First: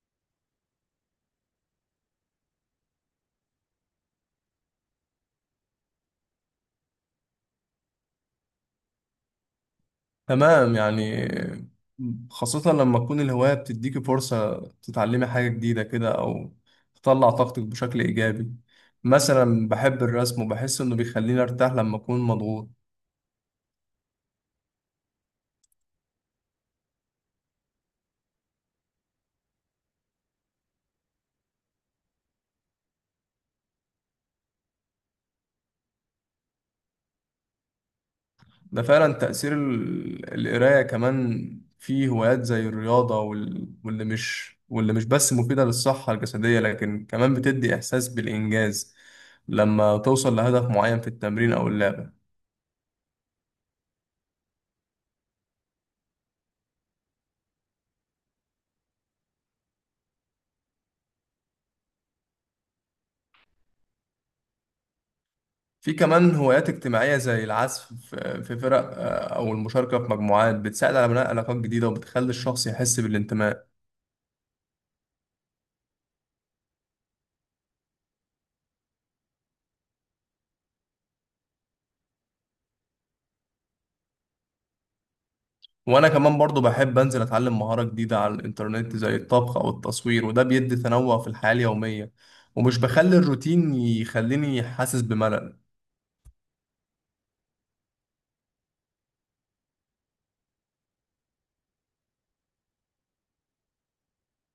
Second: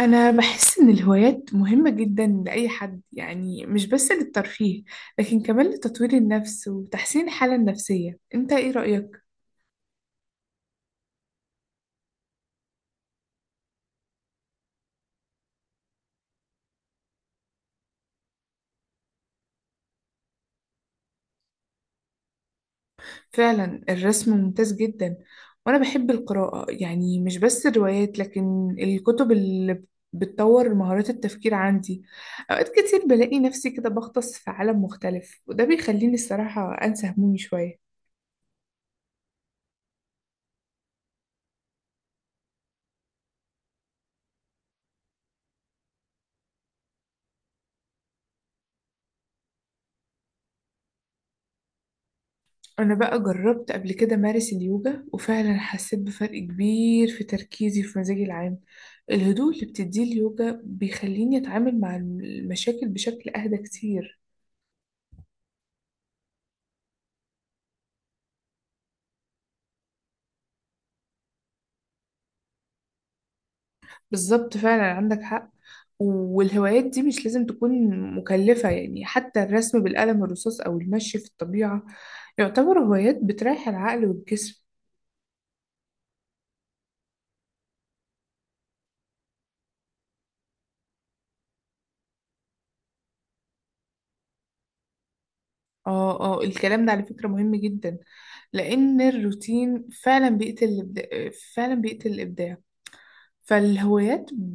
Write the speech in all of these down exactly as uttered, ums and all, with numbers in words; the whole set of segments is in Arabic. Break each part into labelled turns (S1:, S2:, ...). S1: أنا بحس إن الهوايات مهمة جدا لأي حد، يعني مش بس للترفيه، لكن كمان لتطوير النفس وتحسين الحالة النفسية. أنت إيه رأيك؟
S2: تمام، يعني خاصة لما تكون الهواية بتديكي فرصة تتعلمي حاجة جديدة كده أو تطلع طاقتك بشكل إيجابي. مثلا بحب الرسم وبحس إنه بيخليني أرتاح لما أكون مضغوط.
S1: فعلا الرسم ممتاز جدا، وأنا بحب القراءة، يعني مش بس الروايات لكن الكتب اللي بتطور مهارات التفكير عندي. أوقات كتير بلاقي نفسي كده بغطس في عالم مختلف، وده بيخليني الصراحة أنسى همومي شوية.
S2: ده فعلا تأثير ال- القراية. كمان في هوايات زي الرياضة وال... واللي مش واللي مش بس مفيدة للصحة الجسدية لكن كمان بتدي إحساس بالإنجاز لما توصل لهدف معين في التمرين أو اللعبة.
S1: أنا بقى جربت قبل كده مارس اليوجا، وفعلا حسيت بفرق كبير في تركيزي وفي مزاجي العام. الهدوء اللي بتديه اليوجا بيخليني أتعامل مع المشاكل بشكل أهدى كتير.
S2: في كمان هوايات اجتماعية زي العزف في في فرق آه، أو المشاركة في مجموعات بتساعد على بناء علاقات جديدة وبتخلي الشخص يحس بالانتماء.
S1: بالظبط، فعلا عندك حق. والهوايات دي مش لازم تكون مكلفة، يعني حتى الرسم بالقلم الرصاص أو المشي في الطبيعة يعتبر هوايات بتريح العقل والجسم.
S2: وأنا كمان برضو بحب أنزل أتعلم مهارة جديدة على الإنترنت زي الطبخ أو التصوير، وده بيدي تنوع في الحياة اليومية، ومش بخلي الروتين يخليني حاسس بملل.
S1: اه، اه، الكلام ده على فكرة مهم جدا، لأن الروتين فعلا بيقتل الإبداع. فعلا بيقتل الإبداع. فالهوايات ب...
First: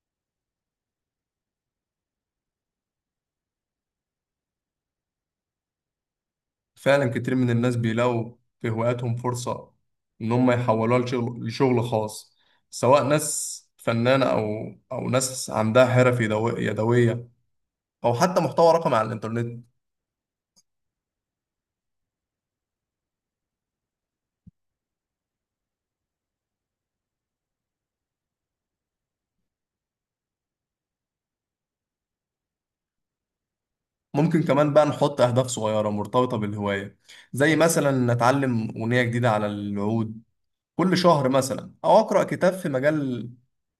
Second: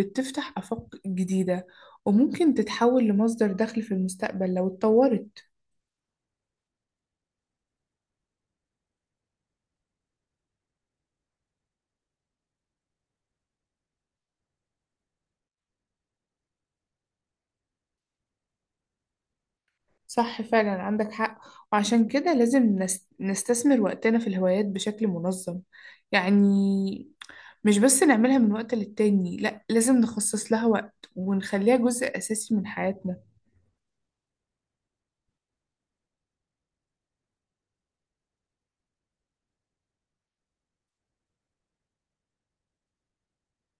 S1: بتفتح آفاق جديدة، وممكن تتحول لمصدر دخل في المستقبل لو اتطورت.
S2: فعلا كتير من الناس بيلاقوا في هواياتهم فرصة إن هم يحولوها لشغل لشغل خاص، سواء ناس فنانة أو أو ناس عندها حرف يدو- يدوية، أو حتى محتوى رقمي على الإنترنت.
S1: صح، فعلا عندك حق. وعشان كده لازم نس... نستثمر وقتنا في الهوايات بشكل منظم. يعني مش بس نعملها من وقت للتاني، لا، لازم نخصص لها وقت ونخليها جزء أساسي من حياتنا.
S2: ممكن كمان بقى نحط أهداف صغيرة مرتبطة بالهواية، زي مثلا نتعلم أغنية جديدة على العود كل شهر مثلا، أو أقرأ كتاب في مجال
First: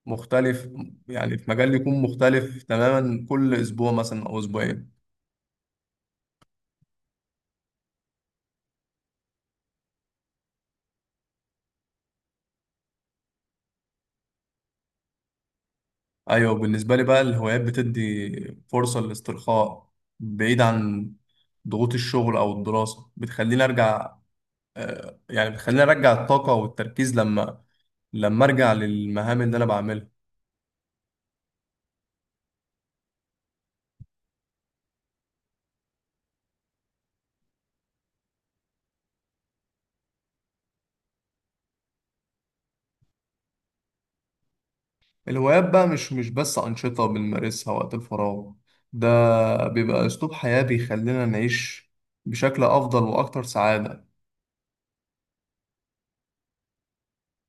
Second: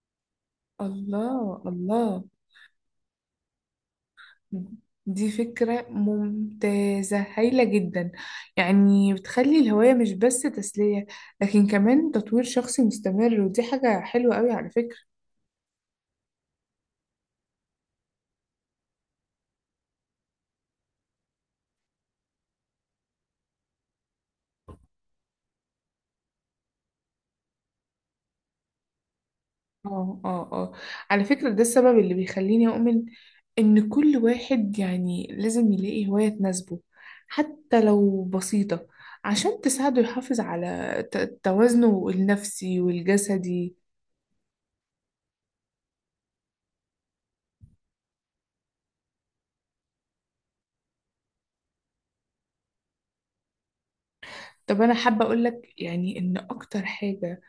S2: مختلف. يعني في
S1: الله،
S2: مجال يكون
S1: الله،
S2: مختلف تماما كل أسبوع مثلا أو أسبوعين.
S1: دي فكرة ممتازة هايلة جدا. يعني بتخلي الهواية مش بس تسلية، لكن كمان تطوير شخصي مستمر، ودي حاجة حلوة قوي على فكرة.
S2: أيوة، بالنسبة لي بقى الهوايات بتدي فرصة للاسترخاء بعيد عن ضغوط الشغل أو الدراسة، بتخليني أرجع، آه، يعني بتخليني أرجع الطاقة والتركيز لما لما أرجع للمهام اللي أنا بعملها.
S1: اه، اه، اه، على فكرة ده السبب اللي بيخليني أؤمن إن كل واحد يعني لازم يلاقي هواية تناسبه، حتى لو بسيطة، عشان تساعده يحافظ على ت- توازنه النفسي والجسدي.
S2: الهوايات بقى مش مش بس أنشطة بنمارسها وقت الفراغ، ده بيبقى أسلوب حياة بيخلينا نعيش بشكل أفضل وأكتر سعادة.
S1: طب أنا حابة أقولك يعني إن أكتر حاجة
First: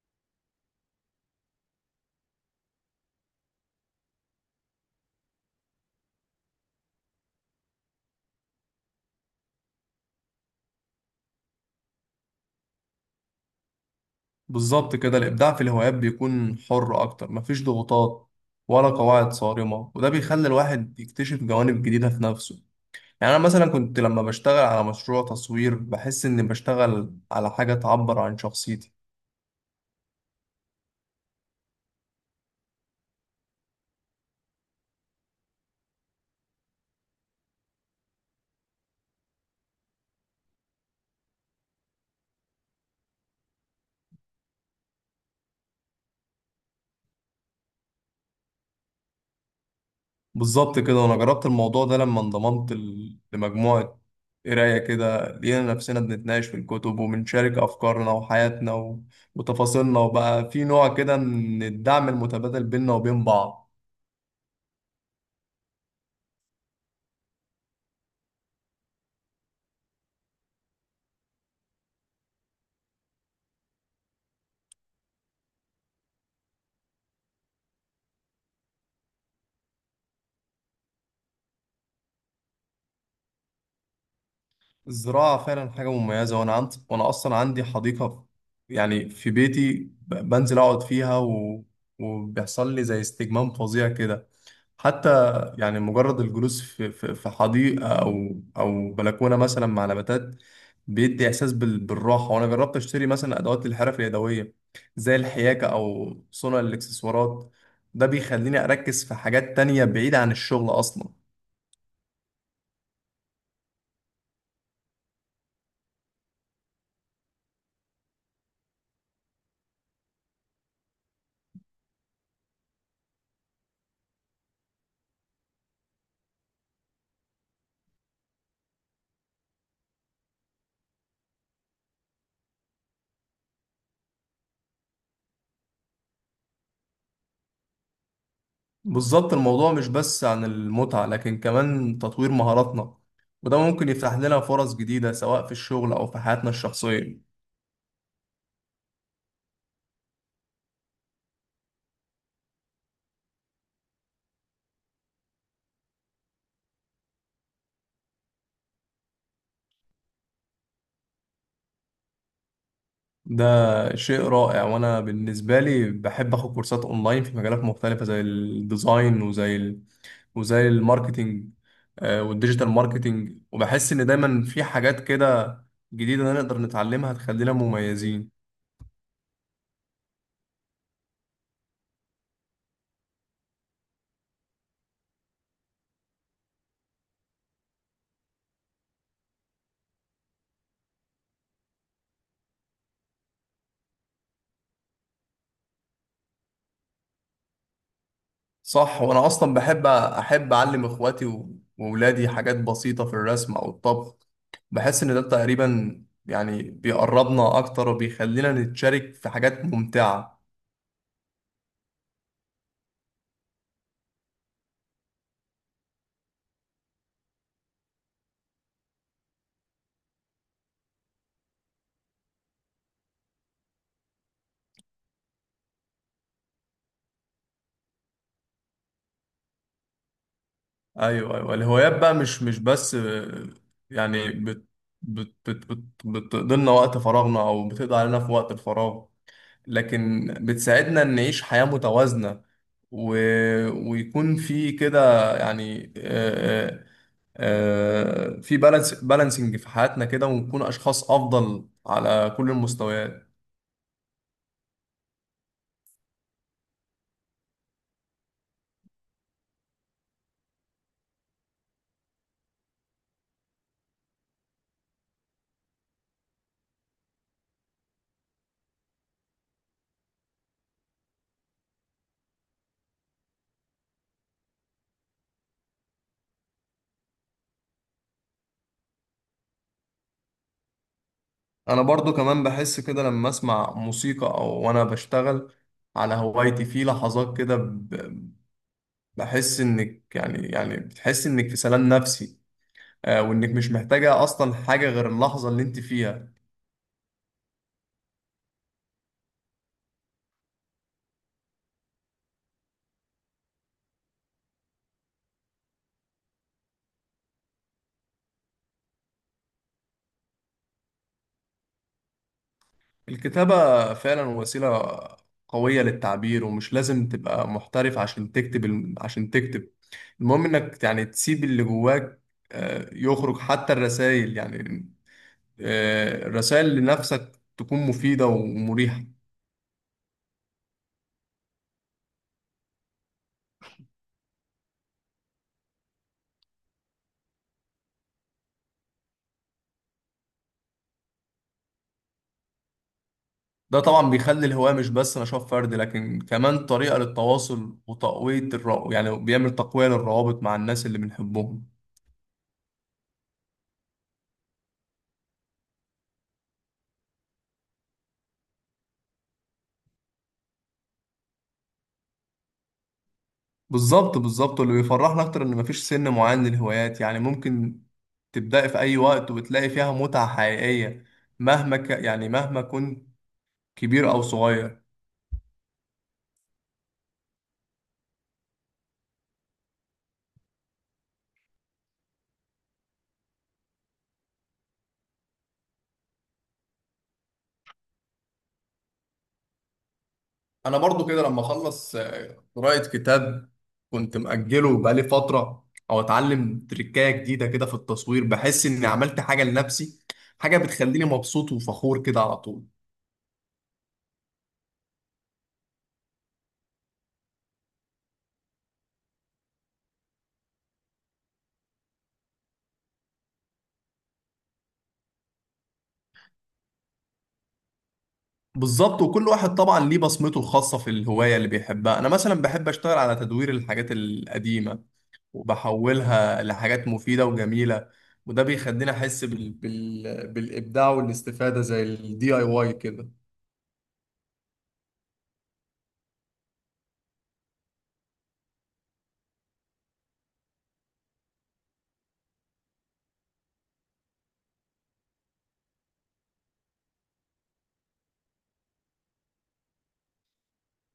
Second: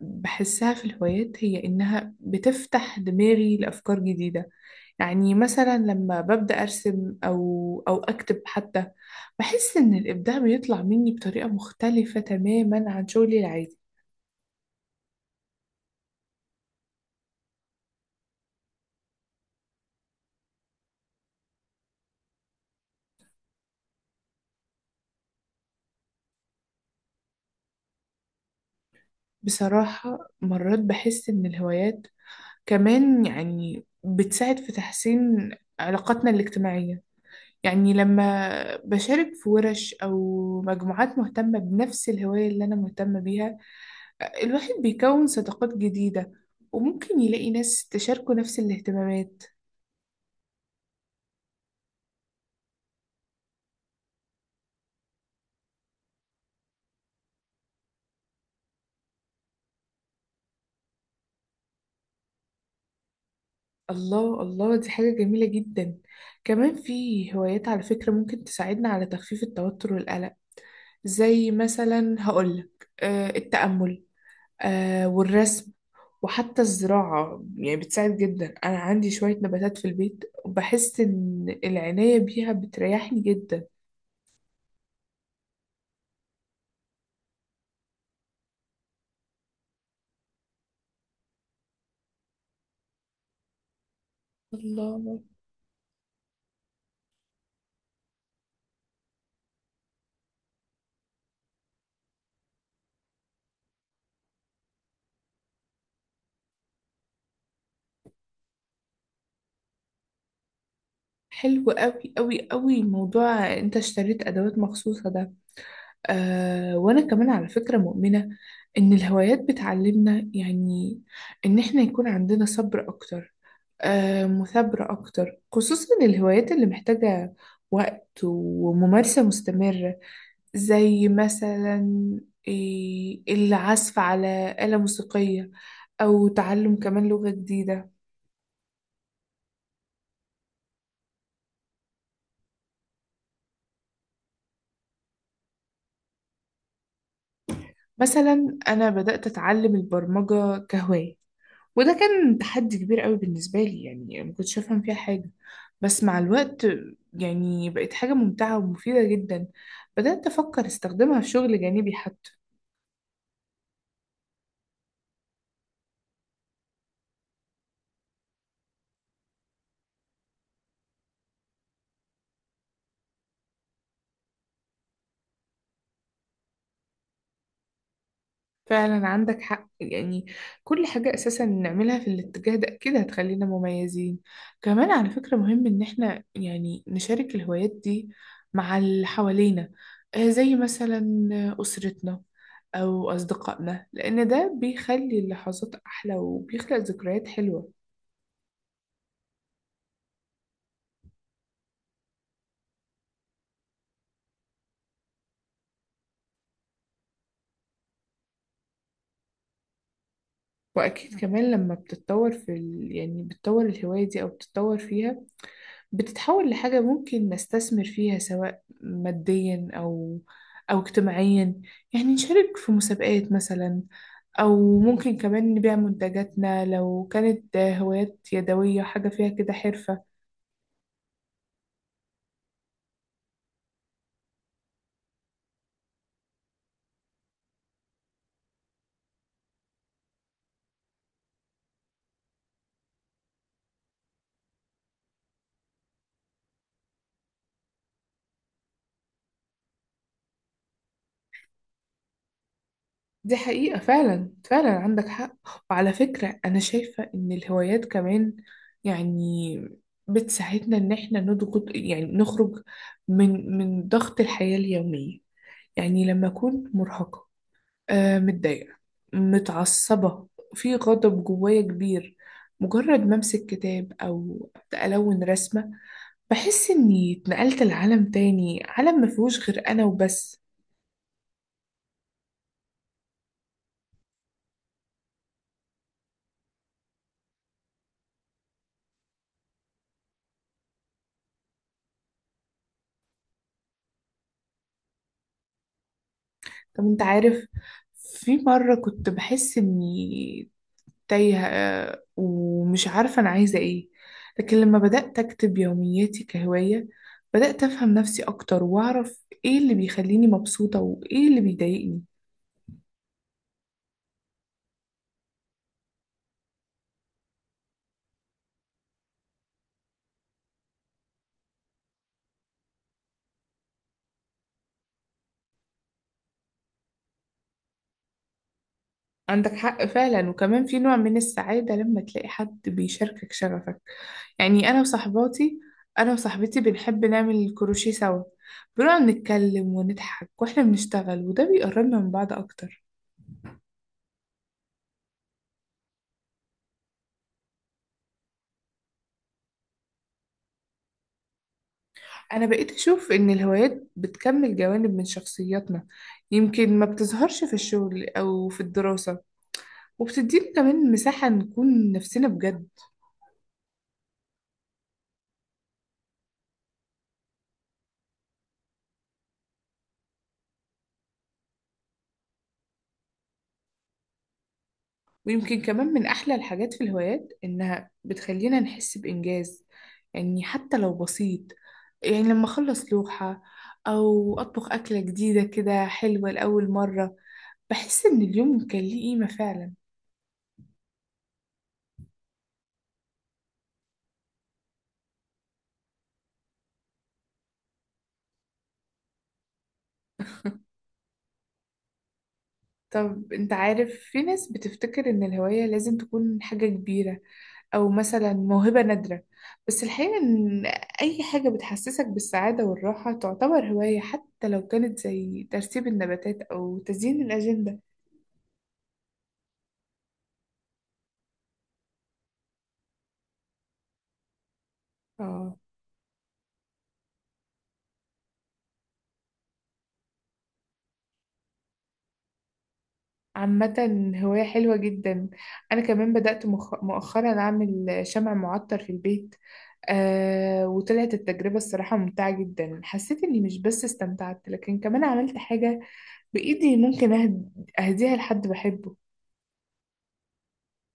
S1: بحسها في الهوايات هي إنها بتفتح دماغي لأفكار جديدة. يعني مثلا لما ببدأ أرسم أو أو أكتب حتى، بحس إن الإبداع بيطلع مني بطريقة مختلفة تماما عن شغلي العادي.
S2: بالظبط كده، الإبداع في الهوايات بيكون حر أكتر، مفيش ضغوطات ولا قواعد صارمة، وده بيخلي الواحد يكتشف جوانب جديدة في نفسه. يعني أنا مثلا كنت لما بشتغل على مشروع تصوير بحس إني بشتغل على حاجة تعبر عن شخصيتي.
S1: بصراحة مرات بحس إن الهوايات كمان يعني بتساعد في تحسين علاقاتنا الاجتماعية. يعني لما بشارك في ورش أو مجموعات مهتمة بنفس الهواية اللي أنا مهتمة بيها، الواحد بيكون صداقات جديدة، وممكن يلاقي ناس تشاركه نفس الاهتمامات.
S2: بالظبط كده، وانا جربت الموضوع ده لما انضممت ل- لمجموعة قراية كده، لقينا نفسنا بنتناقش في الكتب وبنشارك أفكارنا وحياتنا و... وتفاصيلنا، وبقى في نوع كده من الدعم المتبادل بيننا وبين بعض.
S1: الله، الله، دي حاجة جميلة جدا. كمان في هوايات على فكرة ممكن تساعدنا على تخفيف التوتر والقلق، زي مثلا هقولك آه التأمل، آه والرسم، وحتى الزراعة يعني بتساعد جدا. أنا عندي شوية نباتات في البيت، وبحس إن العناية بيها بتريحني جدا.
S2: الزراعة فعلا حاجة مميزة، وأنا عند... وأنا أصلا عندي حديقة في- يعني في بيتي، ب... بنزل أقعد فيها و... وبيحصل لي زي استجمام فظيع كده. حتى
S1: الله،
S2: يعني مجرد الجلوس في في في حديقة أو أو بلكونة مثلا مع نباتات بيدي إحساس بال- بالراحة. وأنا جربت أشتري مثلا أدوات الحرف اليدوية زي الحياكة أو صنع الإكسسوارات، ده بيخليني أركز في حاجات تانية بعيدة عن الشغل أصلا.
S1: حلو قوي قوي قوي موضوع انت اشتريت ادوات مخصوصة ده. آه، وأنا كمان على فكرة مؤمنة إن الهوايات بتعلمنا يعني إن إحنا يكون عندنا صبر أكتر، آه، مثابرة أكتر، خصوصا الهوايات اللي محتاجة وقت وممارسة مستمرة، زي مثلا إيه، العزف على آلة موسيقية، أو تعلم كمان لغة جديدة.
S2: بالظبط، الموضوع مش بس عن المتعة لكن كمان تطوير مهاراتنا، وده ممكن يفتح لنا فرص جديدة سواء في الشغل أو في حياتنا الشخصية.
S1: مثلا أنا بدأت أتعلم البرمجة كهواية، وده كان تحدي كبير قوي بالنسبة لي، يعني ما كنتش أفهم فيها حاجة، بس مع الوقت يعني بقت حاجة ممتعة ومفيدة جدا. بدأت أفكر استخدمها في شغل جانبي حتى.
S2: ده شيء رائع، وانا بالنسبه لي بحب اخد كورسات اونلاين في مجالات مختلفه زي الديزاين، وزي ال... وزي الماركتينج، آه، والديجيتال ماركتينج، وبحس ان دايما في حاجات كده جديده نقدر نتعلمها تخلينا مميزين.
S1: فعلا عندك حق، يعني كل حاجة أساسا نعملها في الاتجاه ده أكيد هتخلينا مميزين. كمان على فكرة مهم إن إحنا يعني نشارك الهوايات دي مع اللي حوالينا، آه، زي مثلا أسرتنا أو أصدقائنا، لأن ده بيخلي اللحظات أحلى وبيخلق ذكريات حلوة.
S2: صح، وانا اصلا بحب احب اعلم اخواتي و- واولادي حاجات بسيطه في الرسم او الطبخ، بحس ان ده تقريبا يعني بيقربنا اكتر وبيخلينا نتشارك في حاجات ممتعه.
S1: واكيد كمان لما بتتطور في ال... يعني بتطور الهواية دي او بتتطور فيها، بتتحول لحاجة ممكن نستثمر فيها سواء ماديا او او اجتماعيا. يعني نشارك في مسابقات مثلا، او ممكن كمان نبيع منتجاتنا لو كانت هوايات يدوية، حاجة فيها كده حرفة.
S2: ايوه ايوه الهوايات بقى مش مش بس آه، يعني بت بت بت بت بتقضي لنا وقت فراغنا او بتقضي علينا في وقت الفراغ، لكن بتساعدنا ان نعيش حياة متوازنة، و... ويكون في كده، يعني آه، آه، آه، في بالانس بالانسنج في حياتنا كده، ونكون اشخاص افضل على كل المستويات.
S1: دي حقيقة، فعلا فعلا عندك حق. وعلى فكرة أنا شايفة إن الهوايات كمان يعني بتساعدنا إن إحنا نضغط، يعني نخرج من من ضغط الحياة اليومية. يعني لما أكون مرهقة، آه، متضايقة، متعصبة، في غضب جوايا كبير، مجرد ما أمسك كتاب أو أبدأ ألون رسمة، بحس إني اتنقلت لعالم تاني، عالم مفيهوش غير أنا وبس.
S2: انا برضو كمان بحس كده لما اسمع موسيقى او وانا بشتغل على هوايتي، في لحظات كده بحس انك يعني يعني بتحس انك في سلام نفسي، آه، وانك مش محتاجة اصلا حاجة غير اللحظة اللي انت فيها.
S1: طب انت عارف، في مرة كنت بحس اني تايهة، آه، ومش عارفة انا عايزة ايه، لكن لما بدأت اكتب يومياتي كهواية، بدأت افهم نفسي اكتر، واعرف ايه اللي بيخليني مبسوطة وايه اللي بيضايقني.
S2: الكتابة فعلا وسيلة قوية للتعبير، ومش لازم تبقى محترف عشان تكتب الم- عشان تكتب. المهم انك يعني تسيب اللي جواك آه، يخرج. حتى الرسائل يعني الرسائل لنفسك تكون مفيدة ومريحة.
S1: عندك حق فعلا. وكمان في نوع من السعادة لما تلاقي حد بيشاركك شغفك. يعني انا وصحباتي، انا وصاحبتي بنحب نعمل الكروشيه سوا، بنقعد نتكلم ونضحك واحنا بنشتغل، وده بيقربنا من بعض اكتر.
S2: ده طبعا بيخلي الهواية مش بس نشاط فردي لكن كمان طريقة للتواصل وتقوية الر... يعني بيعمل تقوية للروابط مع الناس اللي بنحبهم.
S1: أنا بقيت أشوف إن الهوايات بتكمل جوانب من شخصياتنا يمكن ما بتظهرش في الشغل أو في الدراسة، وبتدينا كمان مساحة نكون نفسنا بجد.
S2: بالظبط بالظبط، واللي بيفرحنا أكتر إن مفيش سن معين للهوايات، يعني ممكن تبدأي في أي وقت وتلاقي فيها متعة حقيقية، مهما ك... يعني مهما كنت كبير أو صغير.
S1: ويمكن كمان من أحلى الحاجات في الهوايات إنها بتخلينا نحس بإنجاز، يعني حتى لو بسيط. يعني لما أخلص لوحة، أو أطبخ أكلة جديدة كده حلوة لأول مرة، بحس إن اليوم كان ليه قيمة فعلا.
S2: انا برضو كده لما اخلص آه، قراءة كتاب كنت مأجله بقالي فترة، او اتعلم تريكاية جديدة كده في التصوير، بحس اني عملت حاجة لنفسي، حاجة بتخليني مبسوط وفخور كده على طول.
S1: طب أنت عارف، في ناس بتفتكر إن الهواية لازم تكون حاجة كبيرة أو مثلا موهبة نادرة، بس الحقيقة إن أي حاجة بتحسسك بالسعادة والراحة تعتبر هواية، حتى لو كانت زي ترتيب النباتات أو تزيين الأجندة.
S2: بالظبط، وكل واحد طبعا ليه بصمته الخاصة في الهواية اللي بيحبها. انا مثلا بحب اشتغل على تدوير الحاجات القديمة
S1: آه،
S2: وبحولها لحاجات مفيدة وجميلة، وده بيخليني احس بال... بال... بالابداع والاستفادة، زي الدي اي واي كده.
S1: عامة هواية حلوة جدا. أنا كمان بدأت مخ- مؤخرا أعمل شمع معطر في البيت، آه، وطلعت التجربة الصراحة ممتعة جدا. حسيت إني مش بس استمتعت، لكن كمان عملت حاجة بإيدي ممكن أهد- أهديها لحد بحبه.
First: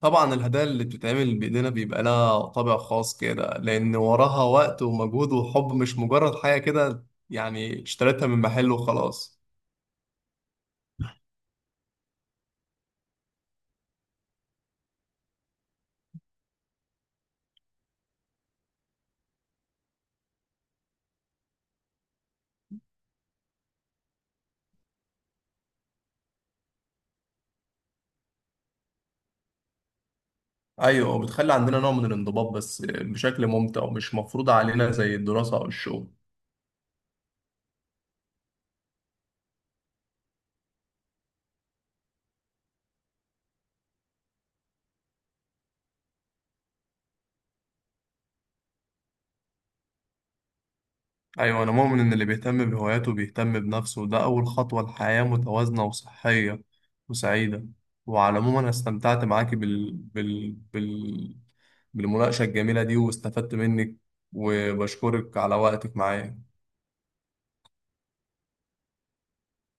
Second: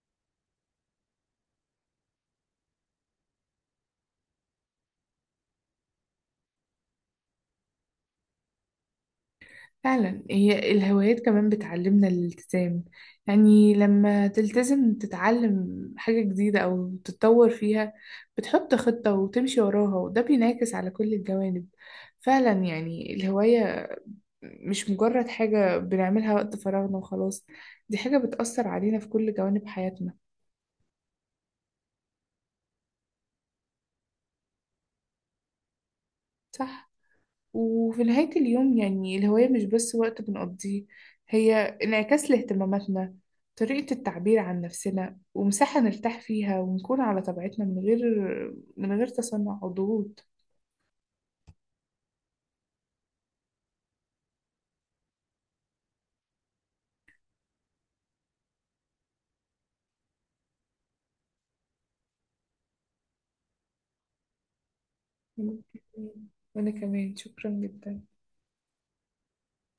S2: طبعا الهدايا اللي بتتعمل بإيدينا بيبقى لها طابع خاص كده، لأن وراها وقت ومجهود وحب، مش مجرد حاجة كده يعني اشتريتها من محل وخلاص.
S1: فعلا، هي الهوايات كمان بتعلمنا الالتزام. يعني لما تلتزم تتعلم حاجة جديدة أو تتطور فيها، بتحط خطة وتمشي وراها، وده بينعكس على كل الجوانب. فعلا يعني الهواية مش مجرد حاجة بنعملها وقت فراغنا وخلاص، دي حاجة بتأثر علينا في كل جوانب حياتنا.
S2: أيوة، وبتخلي عندنا نوع من الانضباط بس بشكل ممتع ومش مفروض علينا زي الدراسة أو الشغل.
S1: صح؟ وفي نهاية اليوم يعني الهواية مش بس وقت بنقضيه، هي انعكاس لاهتماماتنا، طريقة التعبير عن نفسنا، ومساحة نرتاح فيها ونكون على طبيعتنا من غير من غير تصنع أو ضغوط.
S2: أيوة أنا مؤمن إن اللي بيهتم بهواياته بيهتم بنفسه، وده أول خطوة لحياة متوازنة وصحية وسعيدة. وعلى العموم أنا استمتعت معاكي بال... بال... بال... بالمناقشة الجميلة دي واستفدت منك، وبشكرك على وقتك معايا.
S1: وأنا كمان شكرا جدا.